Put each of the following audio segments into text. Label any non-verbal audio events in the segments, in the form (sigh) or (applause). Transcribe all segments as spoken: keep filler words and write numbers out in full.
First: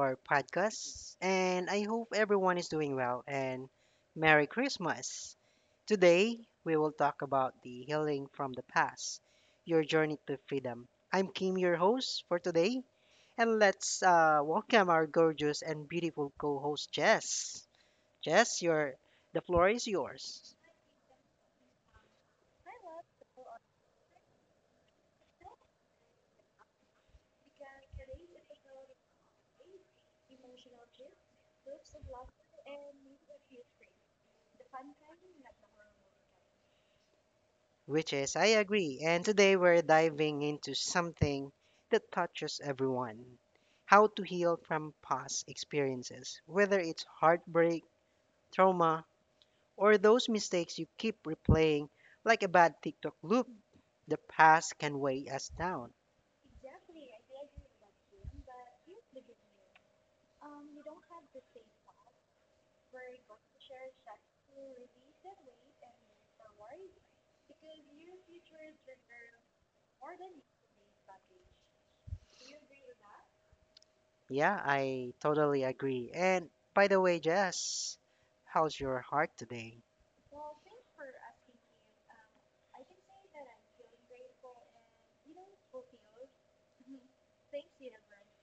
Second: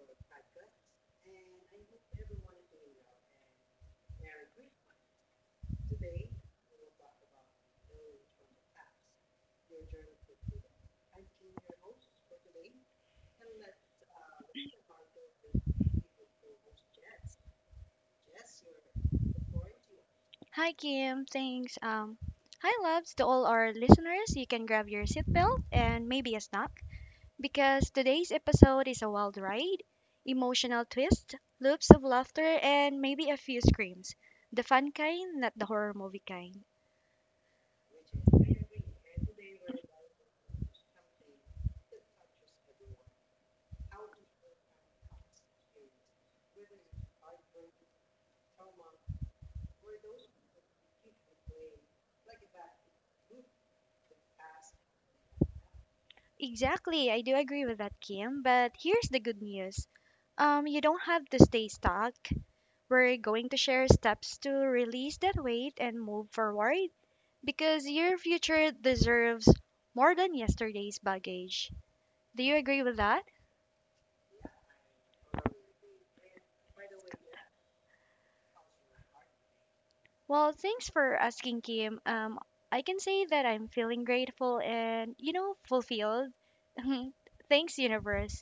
our podcast, and I hope everyone is doing well and Merry Christmas. Today, we will talk about the healing from the past, your journey to freedom. I'm Kim, your host for today, and let's uh, welcome our gorgeous and beautiful co-host Jess. Jess, your the floor is yours. Hi Kim, thanks. Um, hi loves to all our listeners. You can grab your seatbelt and maybe a snack because today's episode is a wild ride, emotional twist, loops of laughter, and maybe a few screams. The fun kind, not the horror movie kind. Which is, I agree. And today we're diving into something that touches everyone. How to heal from past experiences, whether it's heartbreak, trauma, or those mistakes you keep replaying like a bad TikTok loop. The past can weigh us down. Exactly, I do agree with that, Kim. But here's the good news. Um, you don't have to stay stuck. We're going to share steps to release that weight and move forward because your future deserves more than yesterday's baggage. Do you agree with that? Yeah, I totally agree. And by the way, Jess, how's your heart today? Well, thanks for asking, Kim. Um, I can say that I'm feeling grateful and, you know, fulfilled. (laughs) Thanks, universe.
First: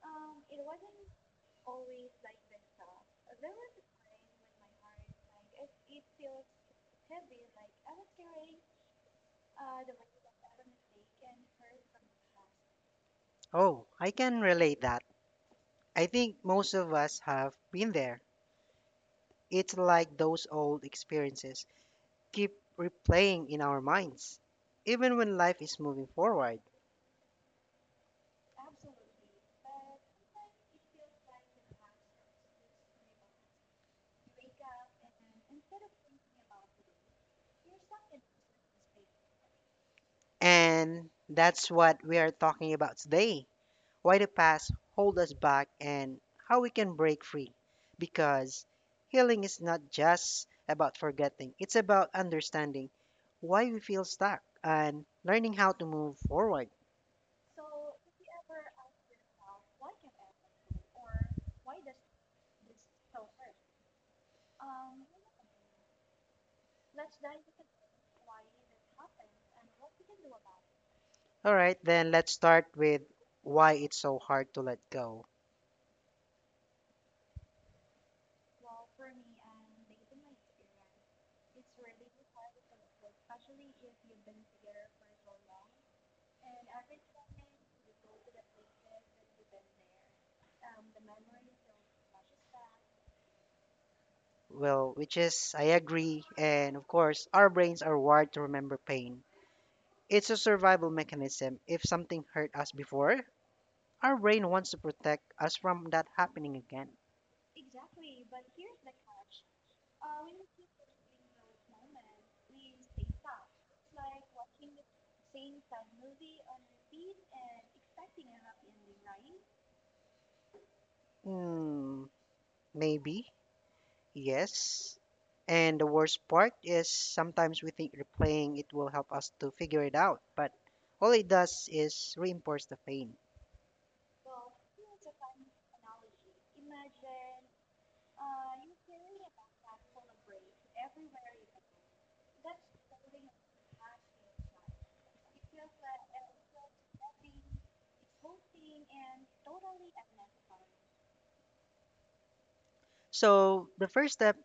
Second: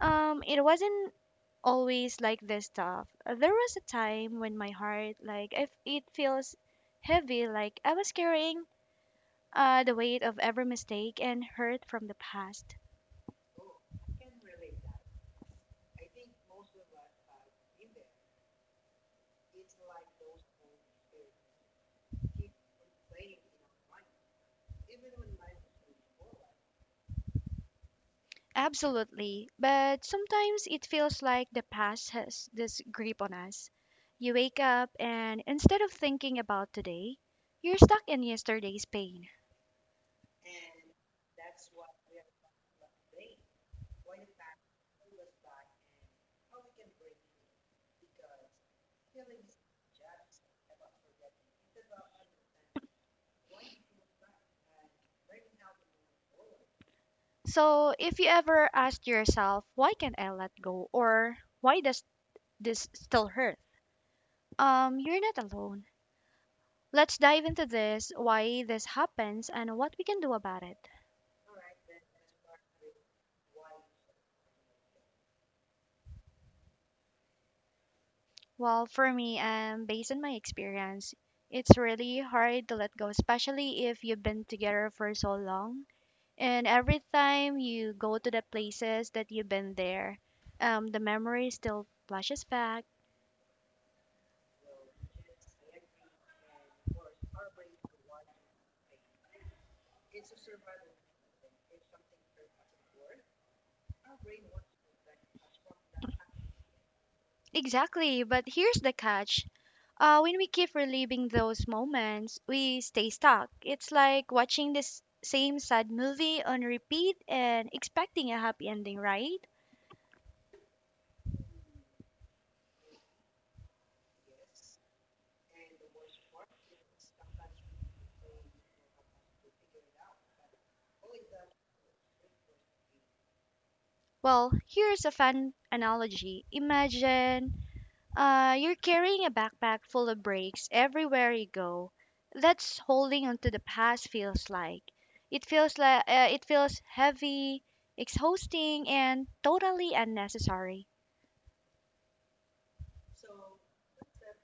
Um, it wasn't always like this stuff. Uh, There was a time when my heart, like, if it feels heavy, like I was carrying uh, the weight of every mistake and hurt from the past. Oh, I can relate that. I think most of us have been there. It's like those old experiences keep replaying in our minds, even when life is moving forward. Absolutely, but sometimes it feels like the past has this grip on us. You wake up, and instead of thinking about today, you're stuck in yesterday's pain. And that's what we are talking about today. Why the past hold us back, and how we can break free? Because healing is not just about forgetting, it's about understanding why we feel stuck and learning how to move forward. So, if you ever ask yourself, why can't I let go, or why does this still hurt? Um, you're not alone. Let's dive into this, why this happens, and what we can do about it. All right, then let's start with why it's so hard to let go. Well, for me, um, based on my experience, it's really hard to let go, especially if you've been together for so long. And every time you go to the places that you've been there, um, the memory still flashes back. Well, which is, I agree, and of course, our brains are wired to remember pain. It's a survival mechanism. If something hurt us before, our brain wants to protect us from that happening again. Exactly, but here's the catch. Uh, when we keep reliving those moments, we stay stuck. It's like watching this same sad movie on repeat and expecting a happy ending, right? Hmm, maybe, yes. And the worst part is, sometimes we think replaying it will help us to figure it out, but all it does is reinforce the pain. Well, here's a fun analogy. Imagine Uh, you're carrying a backpack full of breaks everywhere you go. That's holding onto the past feels like. It feels like uh, it feels heavy, exhausting, and totally unnecessary. So the first step,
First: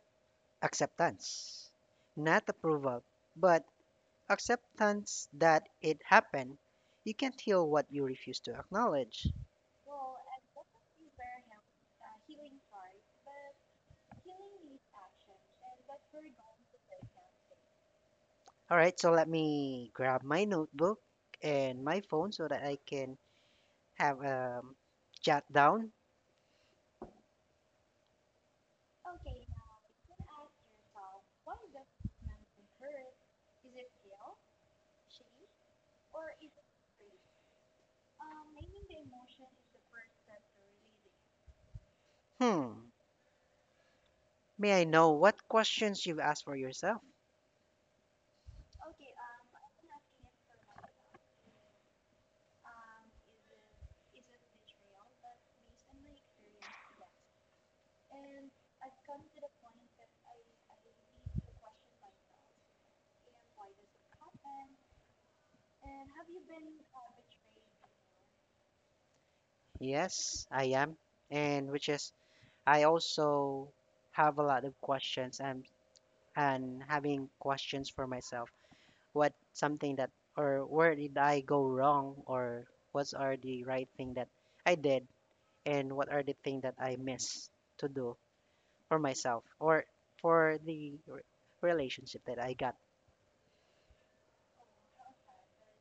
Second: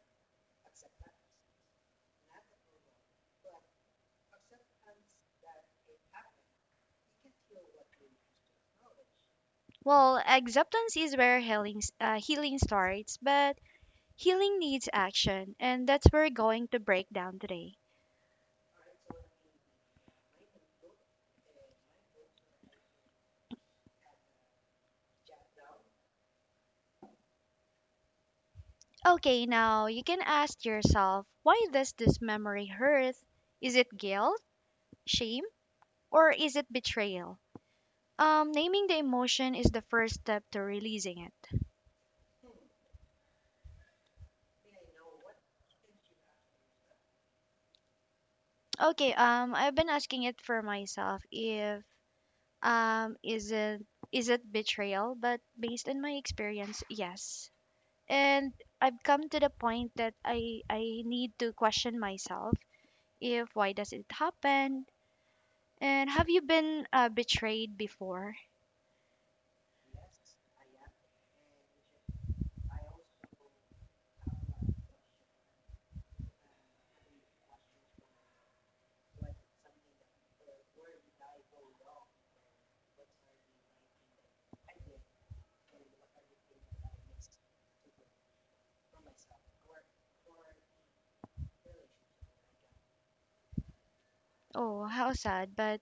acceptance, not approval, but acceptance that it happened. You can't heal what you refuse to acknowledge. Well, acceptance is where healing s- uh, healing starts, but healing needs action, and that's where we're going to break down today. All right, so let me grab my notebook and my phone so that I can have a um jot down. Okay, now you can ask yourself, why does this memory hurt? Is it guilt, shame, or is it betrayal? Um, naming the emotion is the first step to releasing it. Hmm. May I know what questions you've asked for yourself? Okay, um, I've been asking it for myself if um is it is it betrayal, but based on my experience, yes. And I've come to the point that I I need to question myself if why does it happen? And have you been uh, betrayed before? Yes, I am. And which is, I also have a lot of questions, and and having questions for myself. What something that, or where did I go wrong, or what are the right thing that I did, and what are the thing that I missed to do for myself or for the re- relationship that I got. Oh, how sad, but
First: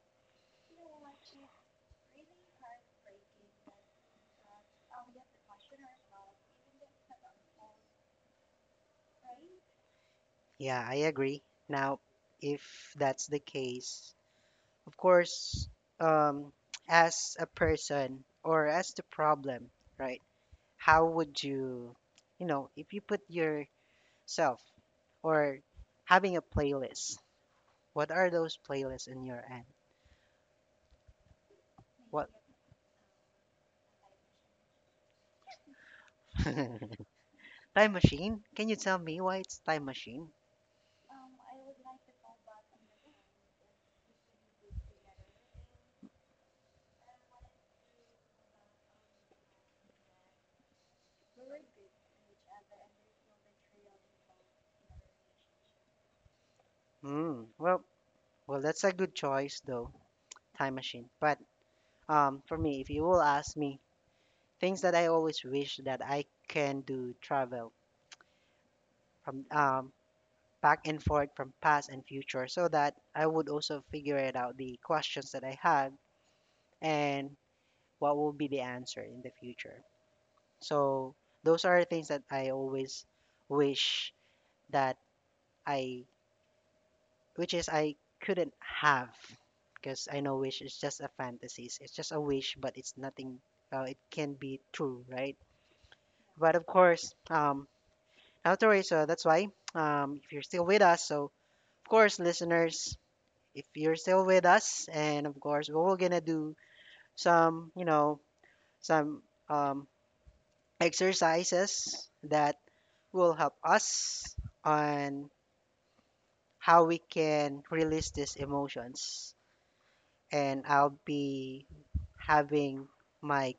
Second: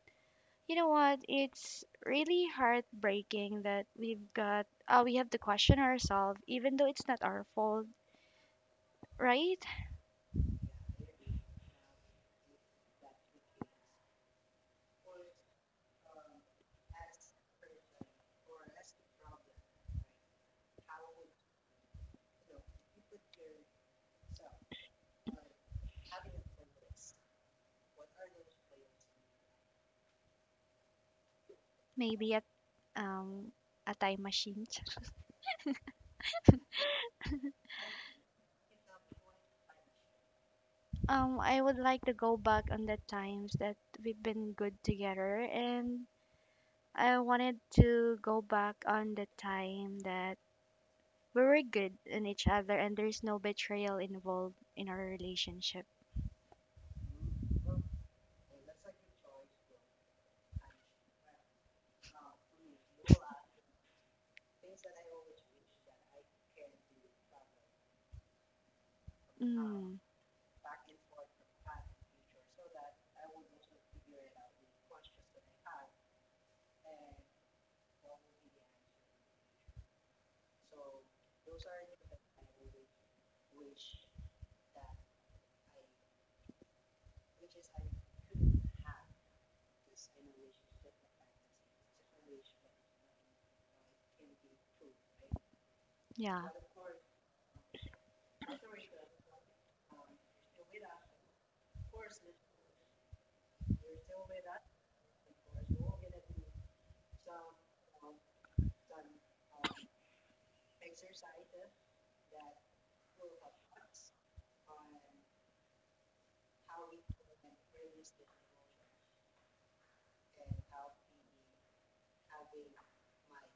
you know what? It's really heartbreaking that we've got uh, we have to question ourselves, even though it's not our fault, right? Yeah, I agree. Now, if that's the case, of course, um, (tsk) as a person or as the problem, right? How would you, you know, if you put yourself or having a playlist, what are those playlists in your end? What? Maybe at um a time machine. (laughs) (laughs) Time machine? Can you tell me why it's time machine? Um, I would like to go back on the times that we've been good together, and I wanted to go back on the time that we were good in each other, and there's no betrayal involved in our relationship. Hmm. Well, well, that's a good choice though, time machine. But Um, for me, if you will ask me, things that I always wish that I can do travel from um, Mm, back and forth from past and future, so that I would also figure it out the questions that I had, and what will be the answer in the future. So those are things that I always wish that I, which is I couldn't have, because I know wish is just a fantasies. It's just a wish, but it's nothing, uh, it can be true, right? yeah. But of course, um, Elroy. So that's why, um, if you're still with us, so of course, listeners, if you're still with us, and of course, we we're gonna do some, you know, some um, exercises that will help us on how we can release these emotions. And I'll be having my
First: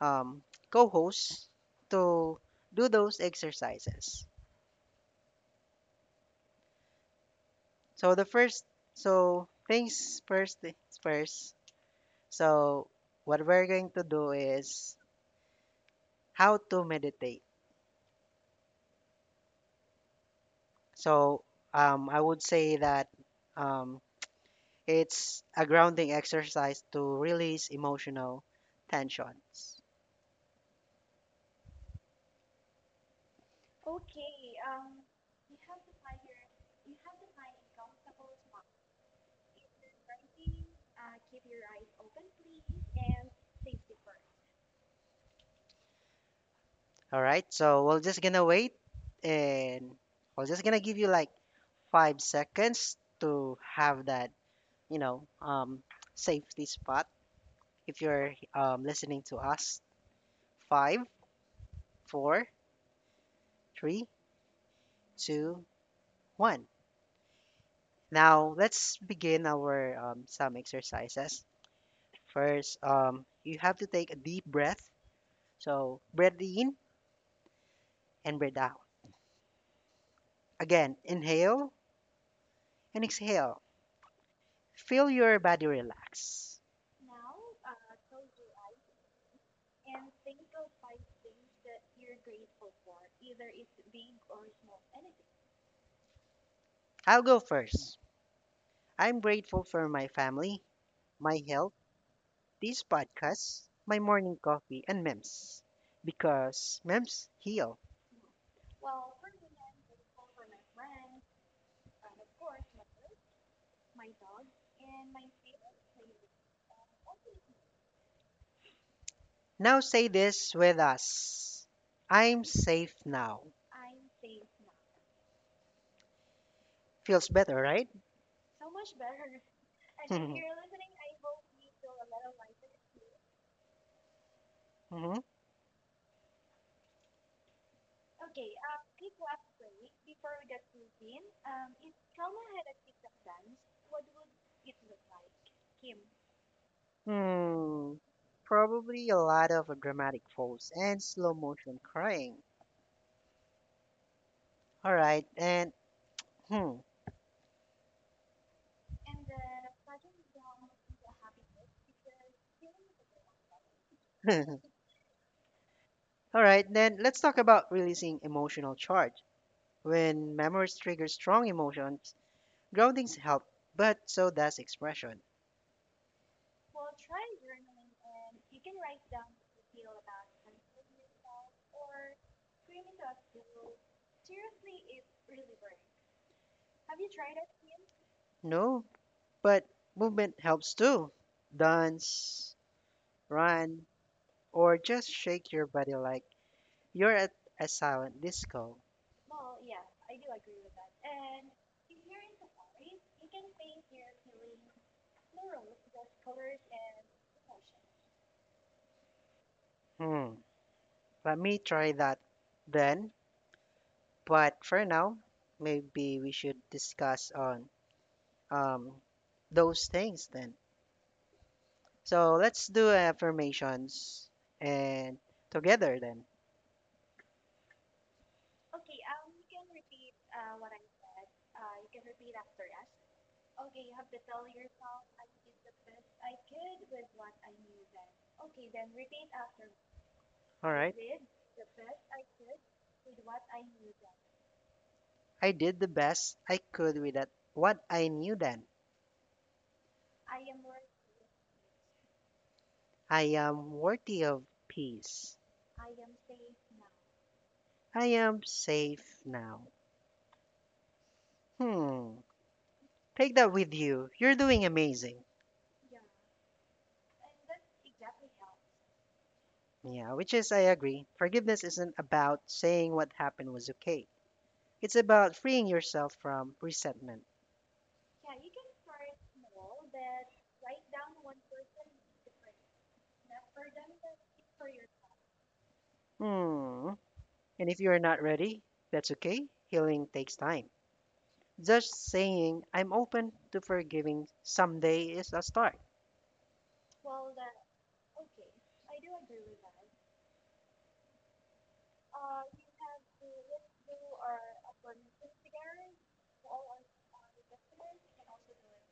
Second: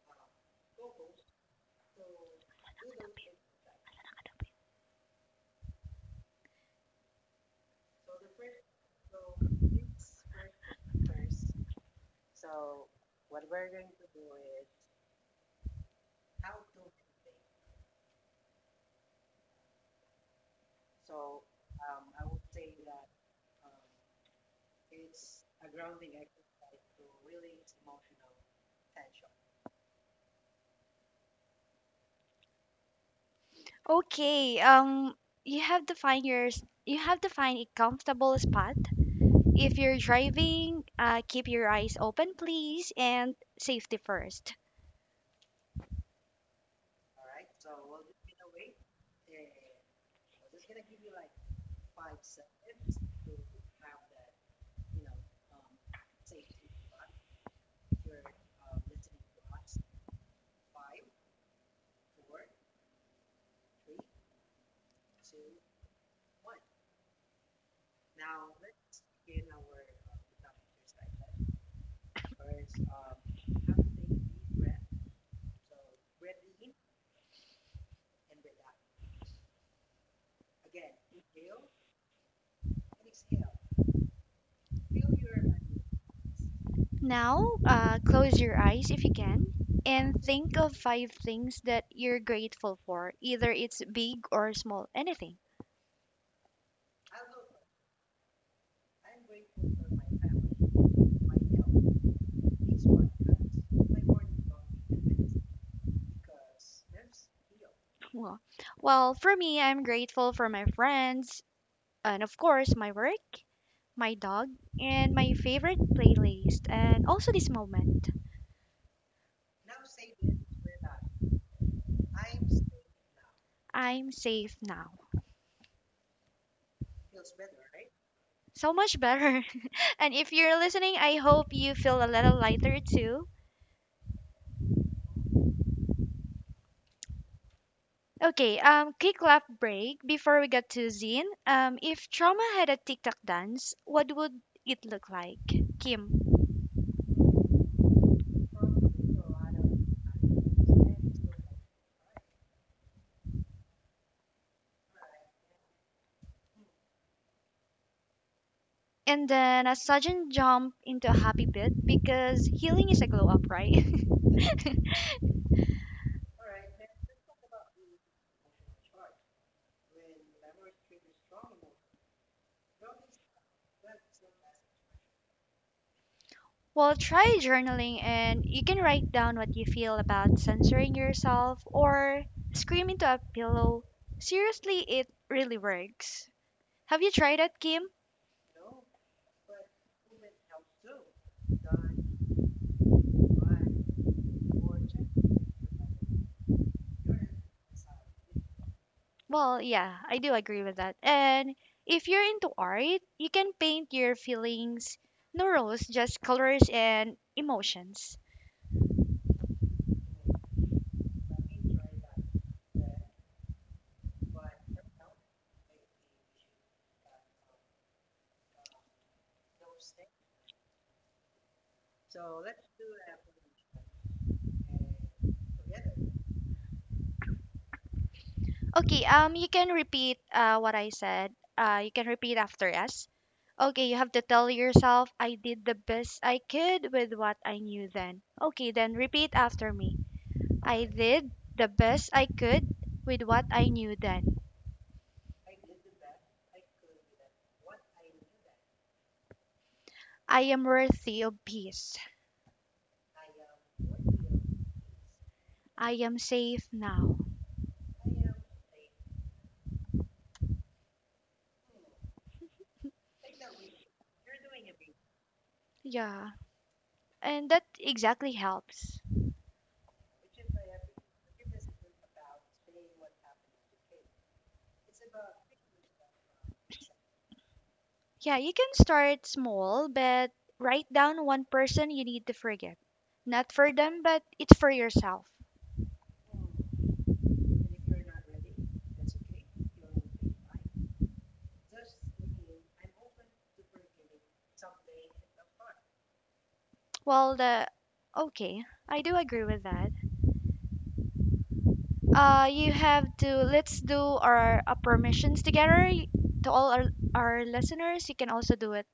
um, co-host to do those exercises. So the first, so things first, things first. So what we're going to do is how to meditate. So um, I would say that um, it's a grounding exercise to release emotional tensions. Okay, um, you have to find yours. You have to find a comfortable spot. If you're driving, uh, keep your eyes open, please, and safety first. All right. So we're just gonna wait, and we're just gonna give you like five seconds to have that, you know, um, safety spot. If you're um, listening to us, five, four, three, two, one. Now, let's begin our um, some exercises. First, um, you have to take a deep breath. So, breathe in and breathe out. Again, inhale and exhale. Feel your body relax. Now, uh, close your eyes if you can, and think of five things that you're grateful for. Either it's big or small, anything. I'll go first. I'm grateful for my family, my health, this podcast, my morning coffee, and memes, because memes heal. Well, well, for me, I'm grateful for my friends, and of course, my work, my dog, and my favorite playlist, and also this moment. Now say this with us. I'm safe now. I'm safe now. Feels better, right? So much better. (laughs) And if you're (laughs) listening, I hope you feel a little lighter too. Mhm. Okay, um, quick laugh break before we get to Zine. Um, if trauma had a TikTok dance, what would it look like? Kim. Hmm. Probably a lot of uh, dramatic falls and slow motion crying. All right, and hmm. And then a sudden jump into a happy bit because healing is a glow up, right? (laughs) (laughs) All right, then let's talk about releasing emotional charge. When memories trigger strong emotions, groundings help, but so does expression. Well, try journaling and you can write down what you feel about censoring yourself or scream into a pillow. Seriously, it really works. Have you tried it, Kim? No, but movement helps too. Dance, run, or just shake your body like you're at a silent disco. Well, yeah, I do agree with that. And if you're into art, you can paint your feelings, no rules, just colors and emotions. Hmm. Let me try that then. But for now, maybe we should discuss on um those things then. So let's do affirmations and together then. Okay, um, you can repeat uh, what I said. Uh, you can repeat after us. Okay, you have to tell yourself, I did the best I could with what I knew then. Okay, then repeat after me. All I right. did the best I could with what I knew then. I did the best I could with that what I knew then. I am worthy of peace. I am worthy of peace. I am safe now. I am safe now. Hmm. Take that with you. You're doing amazing. Yeah. And that exactly helps. Yeah, which is I agree. Forgiveness isn't about saying what happened was okay. It's about freeing yourself from resentment. Yeah, you can start small, but write down one person you need to forget. Not for them, but it's for yourself. Hmm. And if you're not ready, that's okay. Healing takes time. Just saying, I'm open to forgiving someday is a start. Well, the Okay, I do agree with that. Uh, you have to let's do our, uh permissions together Y- to all our, our listeners. You can also do it.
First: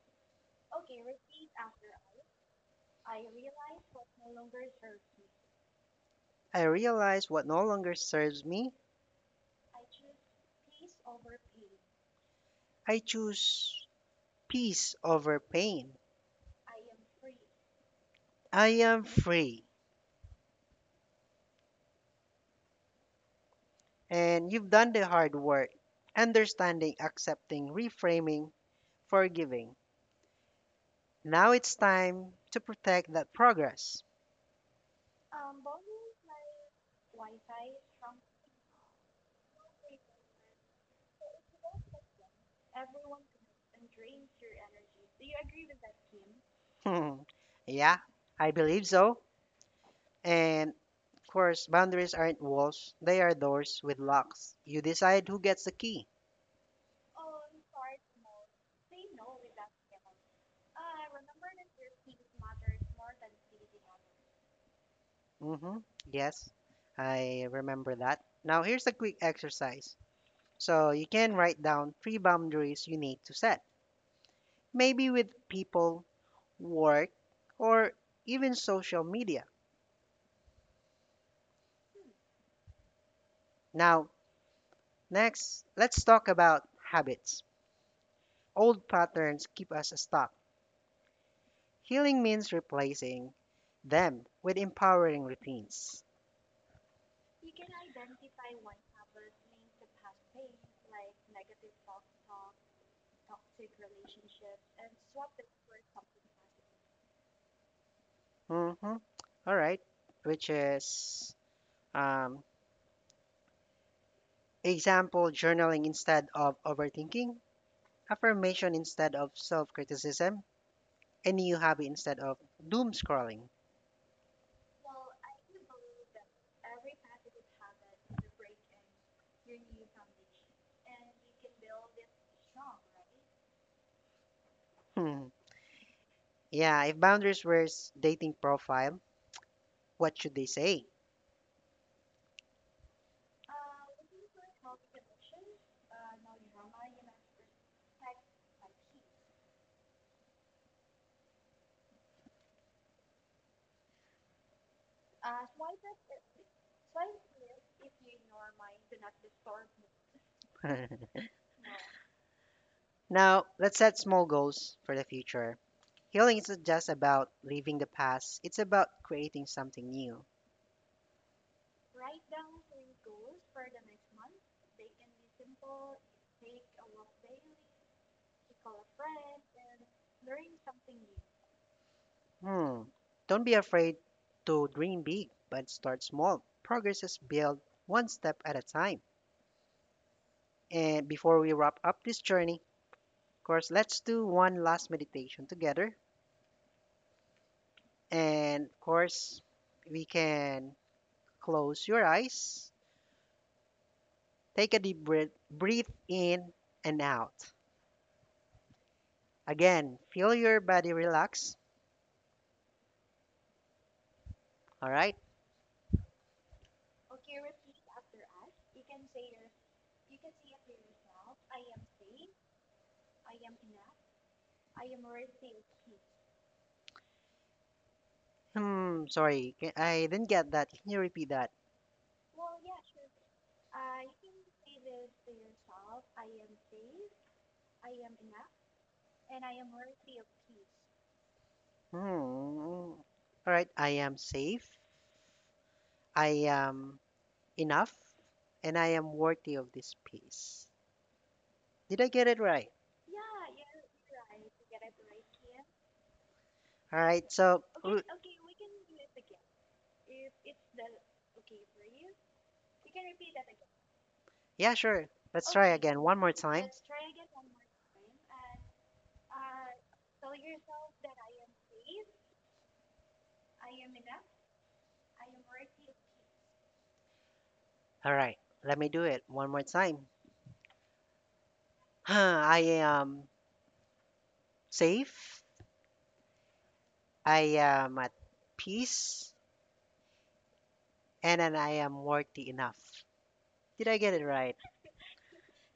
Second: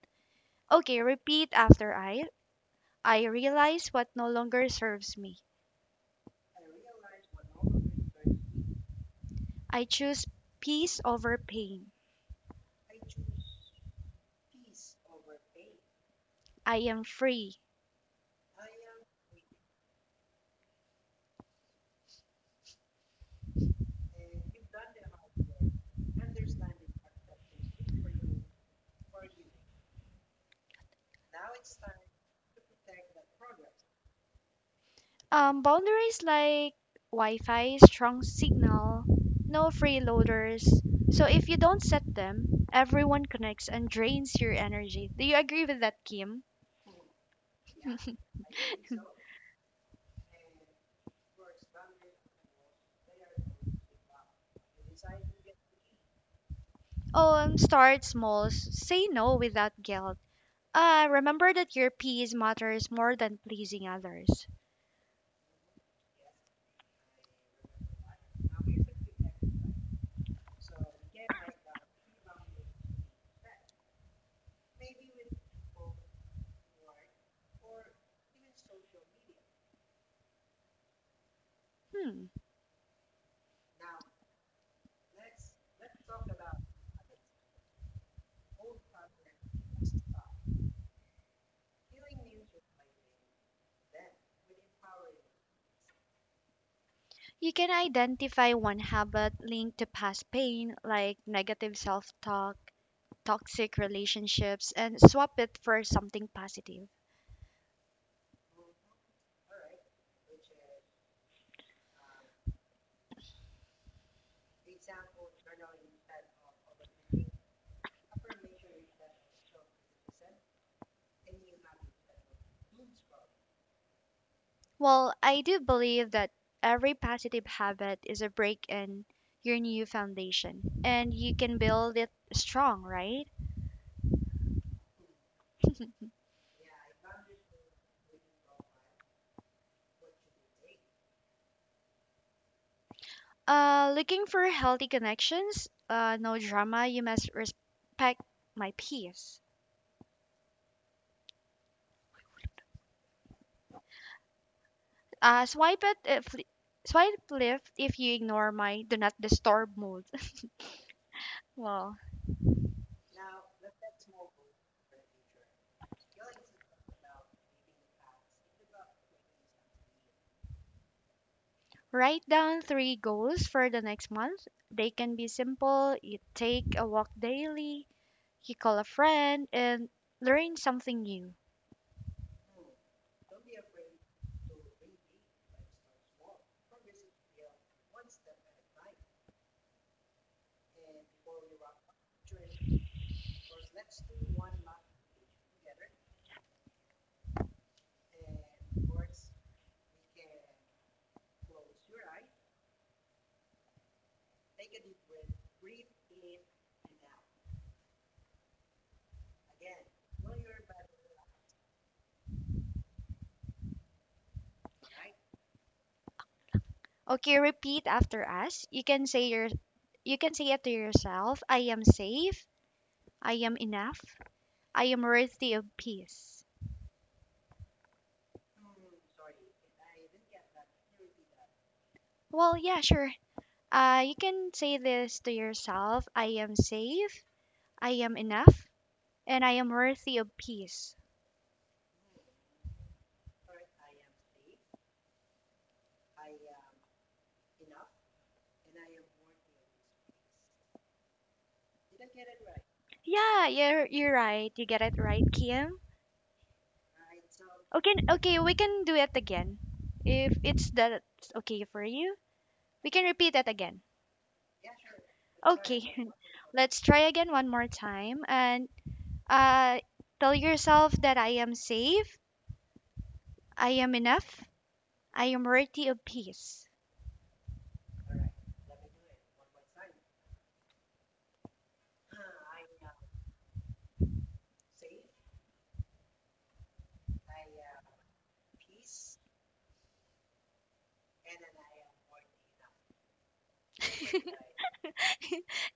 Okay, repeat after I. I realize what no longer serves me. I realize what no longer serves me. I choose peace over pain. I choose peace over pain. I am free. I am free. And you've done the hard work, understanding, accepting, reframing, forgiving. Now it's time to protect that progress. Um, boundaries like Wi-Fi, strong signal, no freeloaders. So if you don't set them, everyone connects and drains your energy. Do you agree with that, Kim? Hmm. Yeah, I believe so. And of course, boundaries aren't walls, they are doors with locks. You decide who gets the key. Um, start small. s- Say no without guilt. Uh, remember that your peace matters more than pleasing others. Mm-hmm. Yes, I remember that. Now, here's a quick exercise. So, you can write down three boundaries you need to set, maybe with people, work, or even social media. Hmm. Now, next, let's talk about habits. Old patterns keep us stuck. Healing means replacing them with empowering routines. You can identify one habit linked to past pain, like negative self-talk, toxic relationships, and swap it for something positive. Mm-hmm. All right. Which is, um, example journaling instead of overthinking, affirmation instead of self criticism, a new hobby instead of doom scrolling. Well, I do believe that every positive habit is a break in your new foundation, and you can build it strong, right? Hmm. Yeah, if boundaries were s- dating profile, what should they say? Uh, looking for healthy connections, uh, no drama, you must respect my peace. Uh, swipe it if Swipe left if you ignore my do not disturb mode. (laughs) (laughs) Well, Now, let's set small goals for the future. Healing isn't just about leaving the past, it's about creating something new. write down three goals for the next month. They can be simple. You take a walk daily, you call a friend and learn something new. Hmm. Don't be afraid to dream big, but start small. Progress is built one step at a time. And before we wrap up this journey, of course, let's do one last meditation together. And of course, we can close your eyes, take a deep breath, breathe in and out. Again, feel your body relax. All right. Okay, repeat after us. You can say your you can say it to yourself. I am safe. I am enough. I am worthy of peace. Hmm. Sorry, ca- I didn't get that. Can you repeat that? Well, yeah, sure. Uh, you can say this to yourself. I am safe. I am enough, and I am worthy of peace. Hmm. All right. I am safe. I am enough, and I am worthy of this peace. Did I get it right? Yeah, you're you're right. You get it right, Kim. All right, so Okay, l- okay, we can do it again. If it's that okay for you, we can repeat that again. yeah, sure. Let's try Okay, again (laughs) one more time. let's try again one more time and uh, tell yourself that I am safe, I am enough, I am worthy of peace. All right, let me do it one more time. (sighs) I am safe, I am at peace, and then I am worthy enough. Did I get it right? (laughs)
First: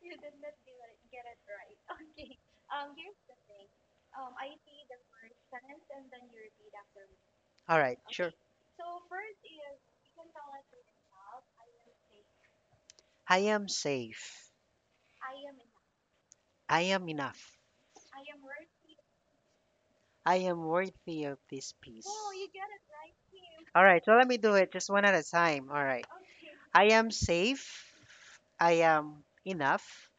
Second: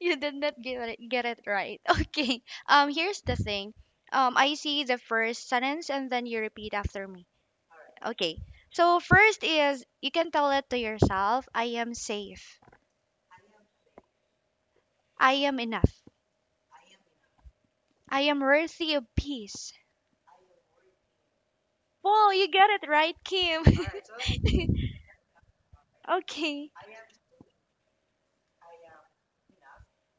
You did not get it, get it right. (laughs) Okay, um, here's the thing. Um, I see the first sentence and then you repeat after me. All right, sure. Okay, so first is you can tell it to yourself I am safe, I am safe, I am enough, I am enough, I am worthy of peace. I am worthy of this peace. Whoa, you got it right, Kim. All right, so let me do (laughs) it just one at a time. All right. Okay, I am safe. I am enough.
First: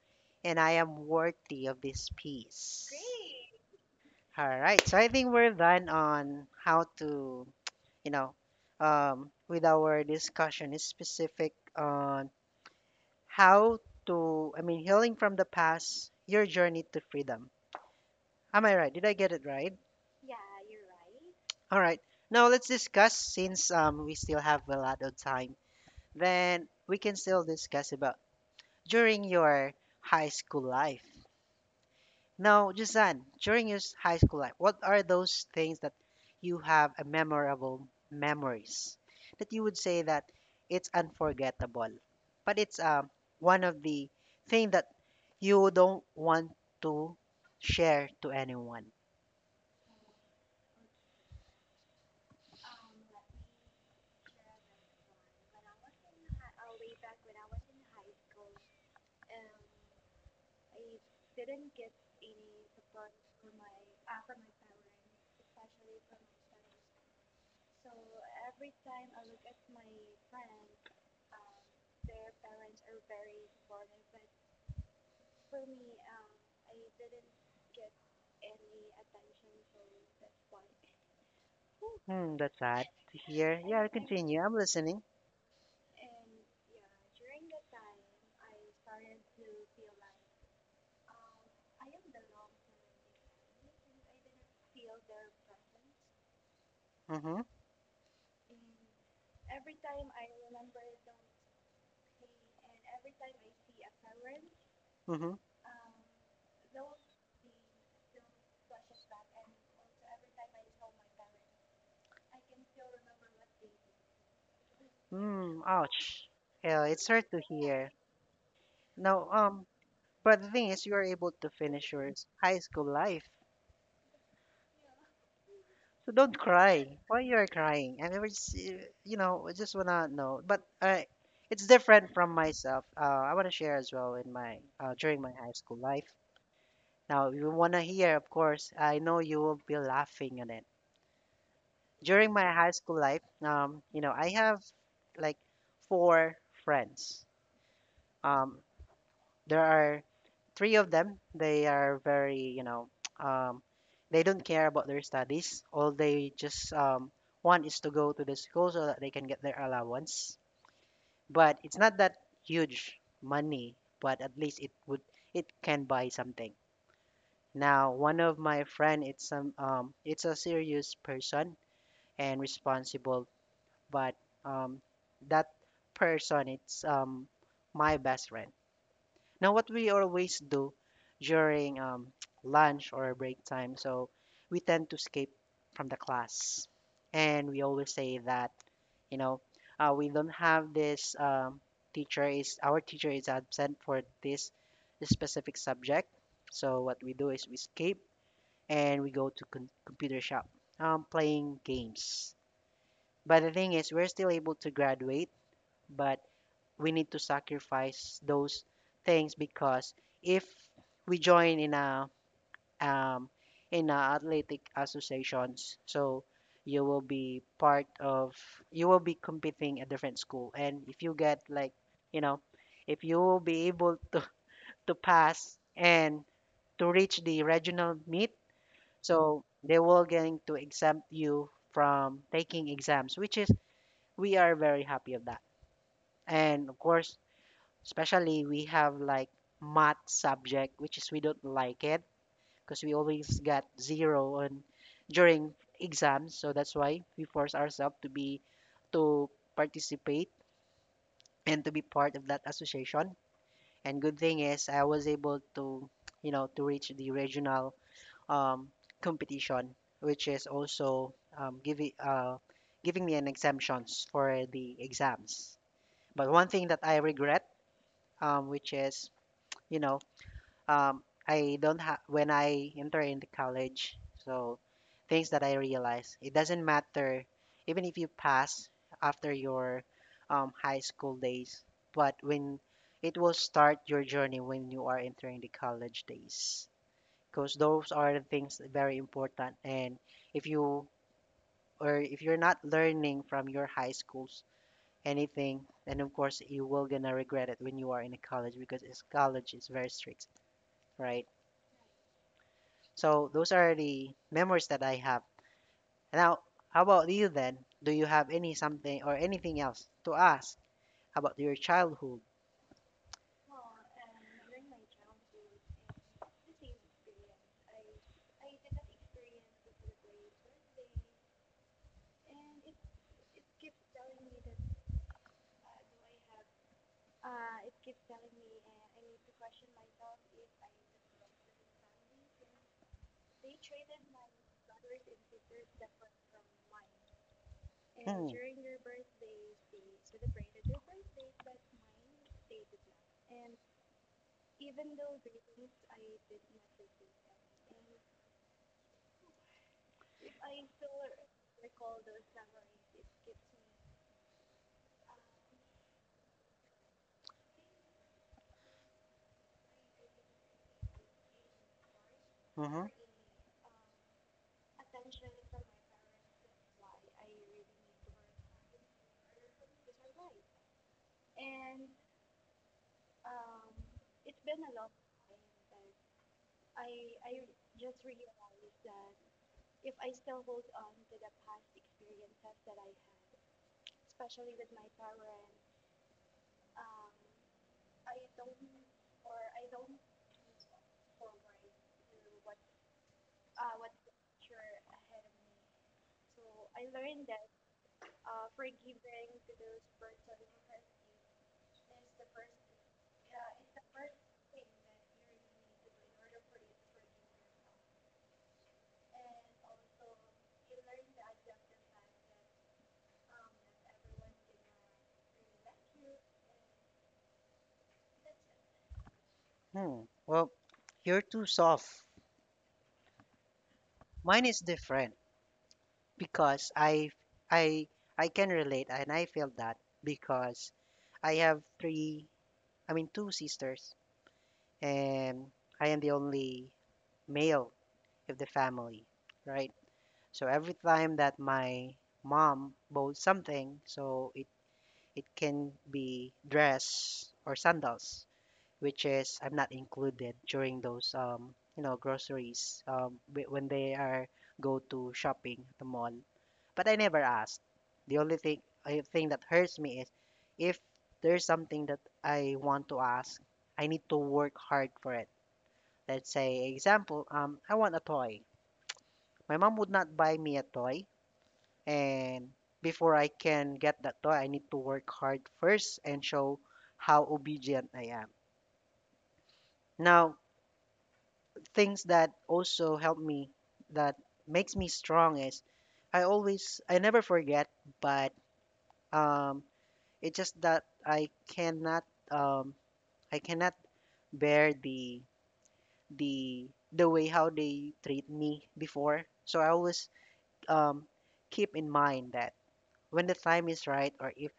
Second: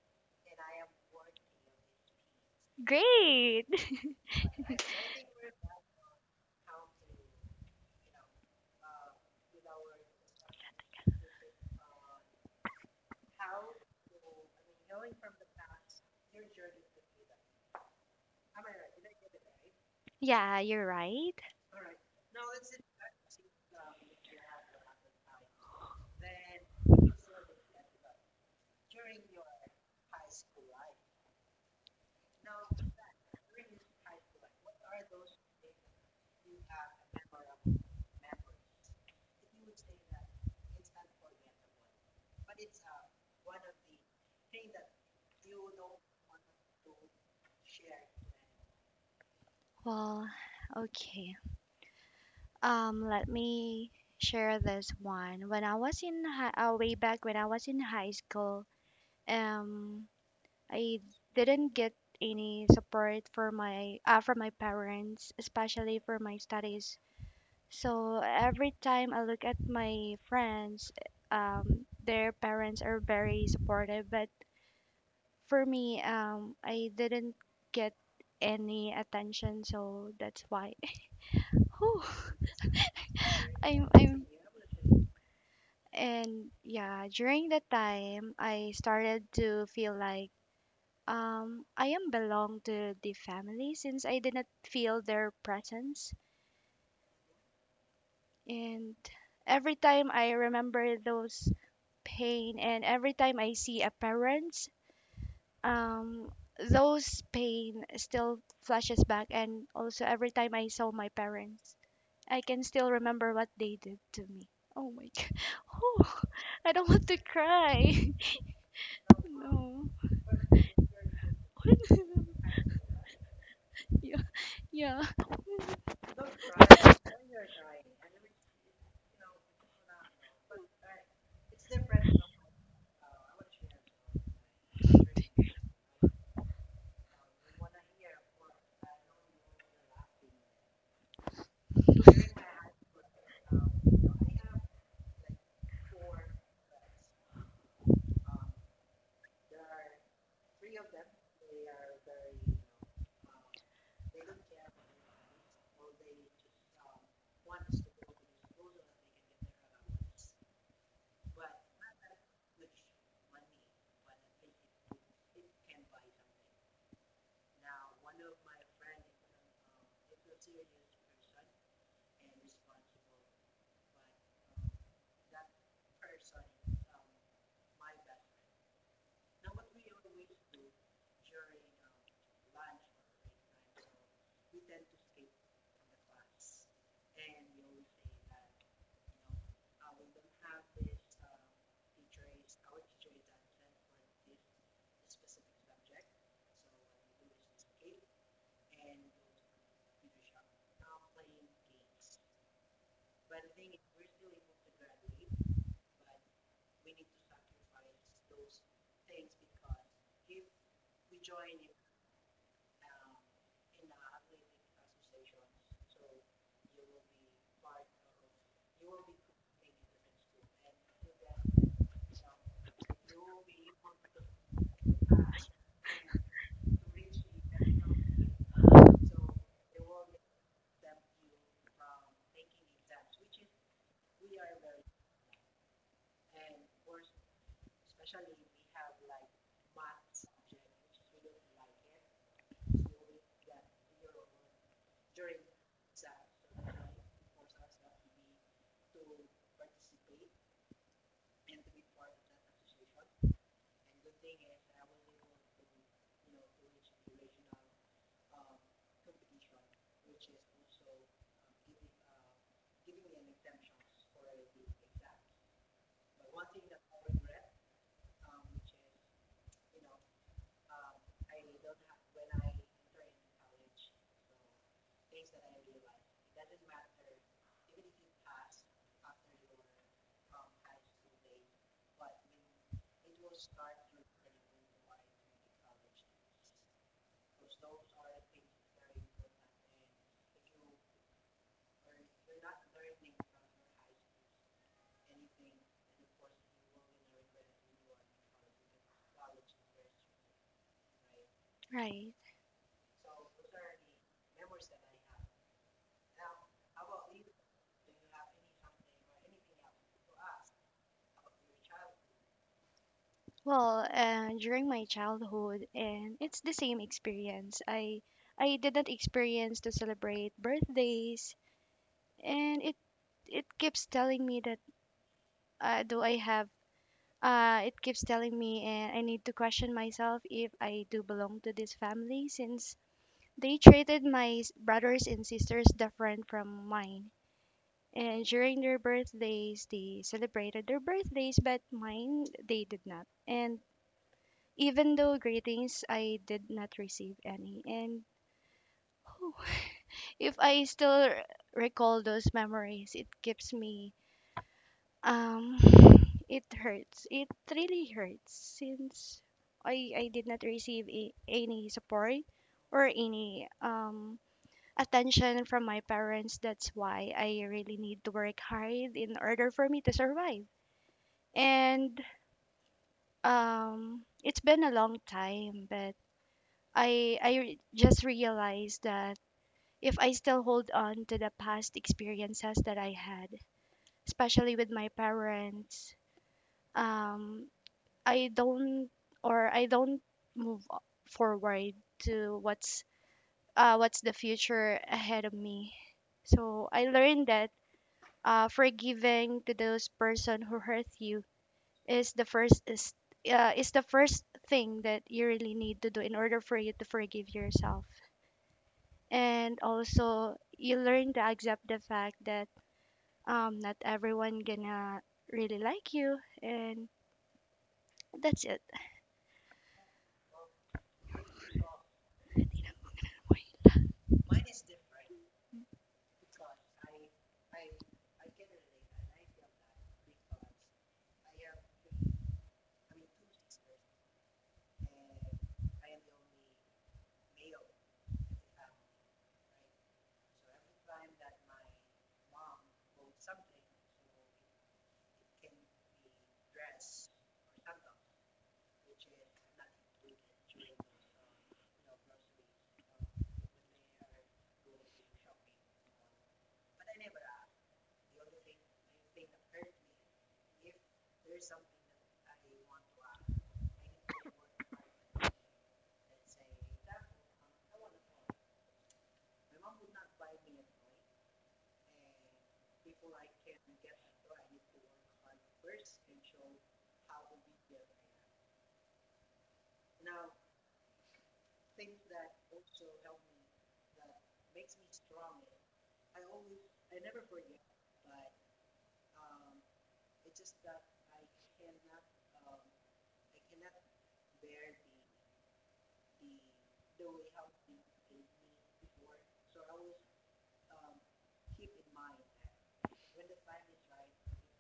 And I am worthy of this peace. great. (laughs) All right. So I think we're done on how to, you know, um, with our discussion is specific on how to, I mean, healing from the past, your journey to freedom. Am I right? Did I get it right? Yeah, you're right. All right. Now let's discuss, since um, we still have a lot of time, then we can still discuss about during your high school life. Now, Jusan, during your s- high school life, what are those things that you have a memorable memories that you would say that it's unforgettable, but it's um one of the thing that you don't want to share to anyone. Well, okay. Um, let me share this one. When I was in high, uh, way back when I was in high school, um, I didn't get any support for my uh, from my parents, especially for my studies. So every time I look at my friends, um, their parents are very supportive, but for me, um, I didn't get any attention, so that's why. (laughs) Whew. Hmm, that's sad to hear. Yeah, I'm, I'm, continue. I'm listening. and yeah, during that time, I started to feel like um, I am belong to the family since I did not feel their presence. Mm-hmm. And every time I remember those pain, and every time I see a parent Mm-hmm. um, those pain still flashes back, and also every time I saw my parents, I can still remember what they did to me. Oh my god! (laughs) Hmm. Oh, Ouch. I Yeah, don't it's want to hard to hear. cry. Now, (laughs) um, No. but the thing is, you are able to finish your s- high (laughs) school life. Yeah. Yeah. So don't cry. Why you are crying? I never, s- uh, you know, I just wanna know. But uh, it's different from myself. Uh, I wanna share as well in my uh, during my high school life. Now, you wanna hear, of course, I know you will be laughing at it. During my high school life, um, you know, I have like four friends. Um, There are three of them. They are very, you know, (tsk) um, they don't care about their studies. All they just um, want is to go to the school so that they can get their allowance. But it's not that huge money, but at least it would it can buy something. Now, one of my friend, it's some um, it's a serious person and responsible, but um, that person, it's um, my best friend. Now, what we always do during um, (tsk) lunch or break time, so we tend to escape from the class. And we always say that, you know, uh, we don't have this um, teacher is, our teacher is absent for this specific subject. So what we do is we escape and we go to con- computer shop, um, playing games. But the thing is, we're still able to graduate, but we need to sacrifice those things because if we join in a um, in a athletic associations, so you will be part of you will be competing at different school, and if you get like you know, if you will be able to (laughs) to pass and to reach the regional meet, so they will going to exempt you from taking exams, which is we are very happy of that. And of course, especially we have like math subject, which is we don't like it because we always got zero on during exams. So that's why we force ourselves to be to participate and to be part of that association. And good thing is I was able to, you know, to reach the regional um, competition, which is also um, giving uh, giving me an exemptions for the exams. But one thing that I regret, um, which is you know um, I don't have when I enter into college. So things that I realize it doesn't matter even if you pass after your um, high school days, but when it will start your journey when you are entering the college days, because those are the things very important. And if you or if you're not learning from your high schools anything, then of course you will gonna regret it when you are in a college because it's- college is very strict, right? Right. So those are the memories that I have. Now, how about you then? Do you have any something or anything else to ask about your childhood? Well, uh, during my childhood, and it's the same experience. I I didn't experience to celebrate birthdays, and it it keeps telling me that uh, do I have Uh, it keeps telling me, and I need to question myself if I do belong to this family since they treated my s- brothers and sisters different from mine. And Hmm. during their birthdays, they celebrated their birthdays, but mine, they did not. And even though greetings, I did not receive any. And (laughs) (sighs) if I still r- recall those memories, it keeps me Um, (sighs) it hurts. It really hurts since I I did not receive a, any support Hmm. or any um attention from my parents. That's why I really need to work hard in order for me to survive. And um, it's been a long time, but I I re- just realized that if I still hold on to the past experiences that I had, especially with my parents, um, I don't or I don't move o- forward to what's uh, what's the future ahead of me. So I learned that uh, forgiving to those person who hurt you is the first is uh, is the first thing that you really need to do in order for you to forgive yourself. And also you learn to accept the fact that um, not everyone gonna really like you and that's it. Hmm. Well, you're too soft. Mine is different because I I I can relate and I feel that because I have three I mean two sisters and I am the only male of the family, right? So every time that my mom bought something, so it it can be dress or sandals, which is I'm not included during those um you know groceries um whe- when they are go to shopping at the mall. But I never asked. The only thing I thing that hurts me is if there's something that I want to ask, I need to work hard for it. Let's say, example, um, I want a toy. My mom would not buy me a toy, and before I can get that toy, I need to work hard first and show how obedient I am. Now, things that also help me, that makes me strong is, I always, I never forget, but um, it's just that I cannot, um, I cannot bear the the the way how they treat me before. So I always um, keep in mind that when the time is right, or if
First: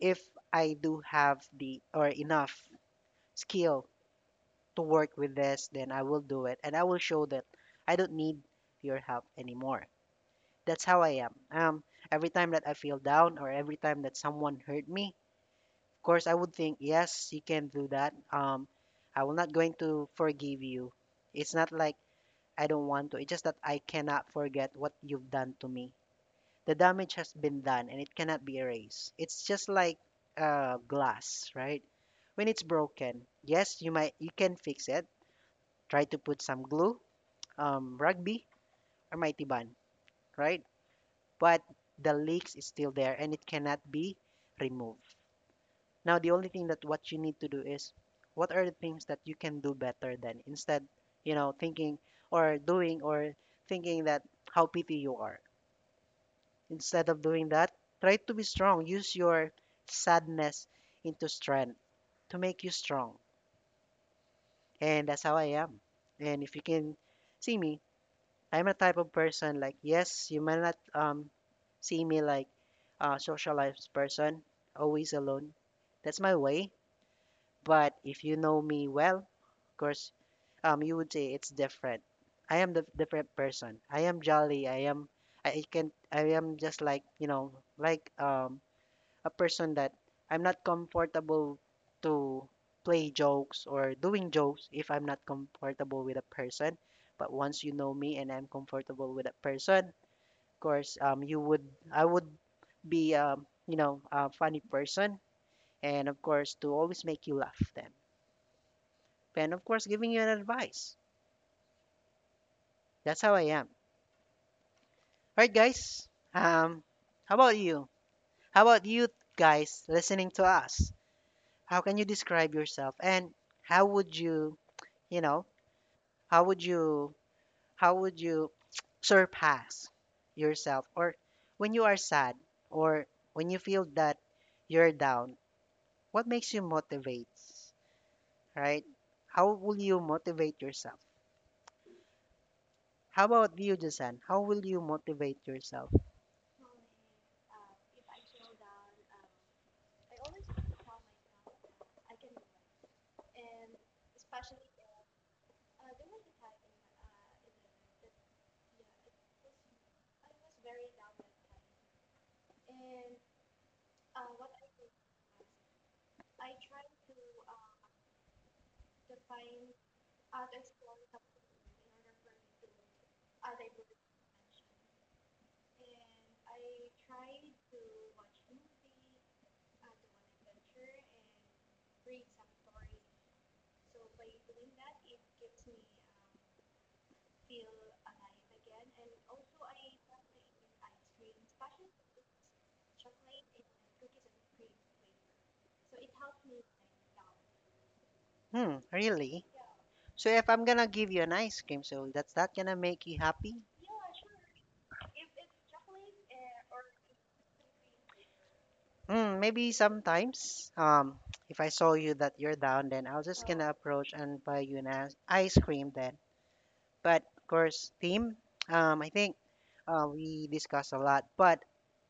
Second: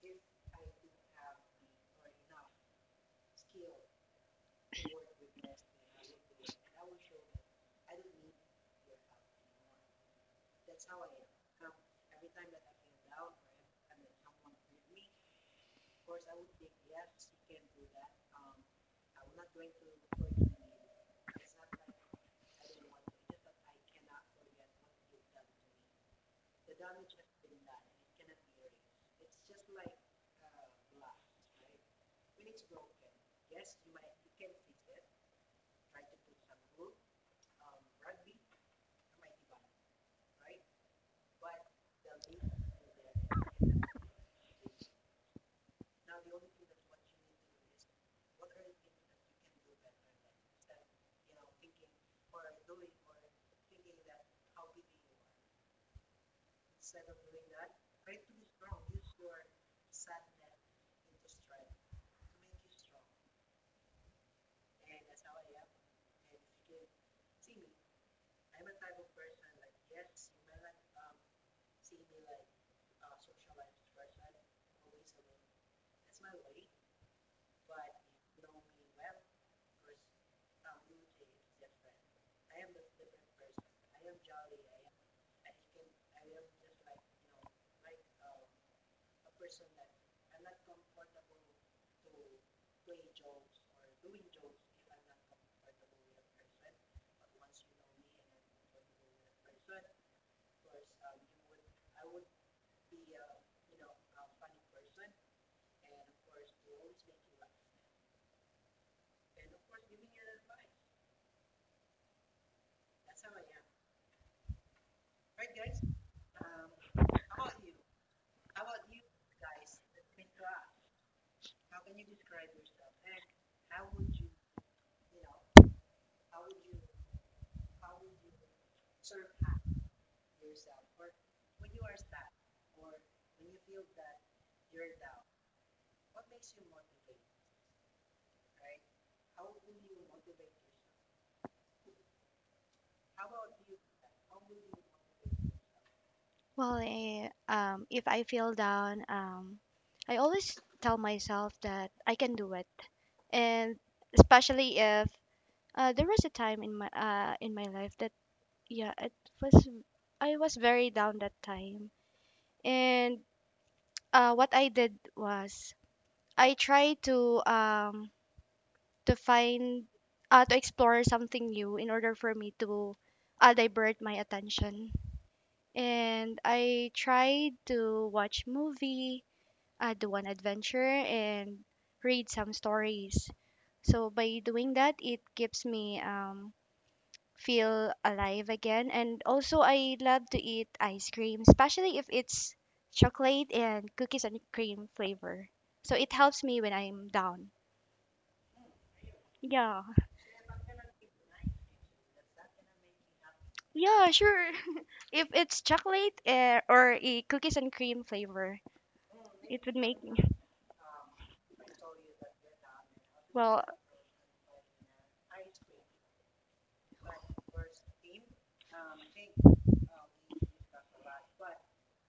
if I do have the or enough skill to work with this, then I will do it, and I will show that I don't need your help anymore. That's how I am. Um, every time that I feel down, or every time that someone hurt me, of course I would think, yes, you can do that. Um, I will not going to forgive you. It's not like I don't want to. It's just that I cannot forget what you've done to me. The damage has been done and it cannot be erased. It's just like uh, glass, right? When it's broken, yes, you might you can fix it. Try to put some glue, um, rugby or mighty bun, right? But the leaks is still there and it cannot be removed. Now the only thing that what you need to do is what are the things that you can do better than instead, you know, thinking or doing or thinking that how petty you are. Instead of doing that, try to be strong. Use your sadness into strength to make you strong. And that's how I am. And if you can see me, I'm a type of person like, yes, you might not um, see me like a socialized person, always alone. That's my way. But if you know me well, of course, um, you would say it's different. I am the different person. I am jolly. I am, I can, I am just like, you know, like, um, a person that I'm not comfortable to play jokes or doing jokes if I'm not comfortable with a person. But once you know me and I'm comfortable with a person, of course, um, you would I would be um, you know a funny person, and of course to always make you laugh. Then, and of course, giving you an advice. That's how I am. All right, guys. Um, how about you? How about you guys listening to us? How can you describe yourself and how would you you know, how would you how would you (tsk) surpass yourself or when you are sad or when you feel that you're down, what makes you motivate, right? How will you motivate yourself? How about you, Jason? How will you motivate yourself? Well, I, um, if I feel down, um, I always tell myself that I can do it, and especially if uh, there was a time in my uh, in my life that yeah, it was I was very down that time, and uh, what I did was I tried to um, to find uh, to explore something new in order for me to uh, divert my attention, and I tried to watch movie uh, do an adventure and read some stories. So by doing that, it keeps me um, feel alive again. And also, I love to eat ice cream, especially if it's chocolate and cookies and cream flavor. So it helps me when I'm down. Hmm, really? Yeah, So if I'm gonna give you an ice cream, so that's not gonna make you happy? yeah, sure. (laughs) If it's chocolate uh, or a cookies and cream flavor, Hmm, it maybe would make me. sometimes. Um, if I saw you that you're down, then I was just Well, gonna approach and buy you an ice ice cream then. But of course, theme. um, I think uh, we discussed a lot, but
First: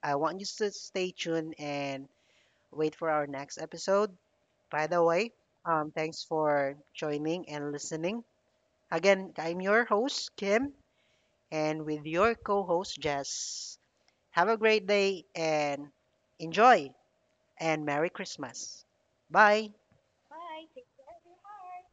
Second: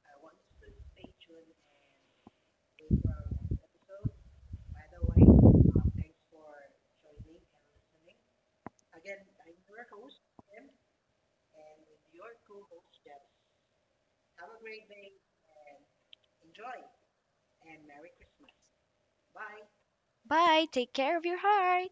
I want you to stay tuned and wait for our next episode. By the way, um, thanks for joining and listening. Again, I'm your host, Kim, and with your co host, Jess. Have a great day and enjoy, and Merry Christmas. Bye. bye. Take care of your heart.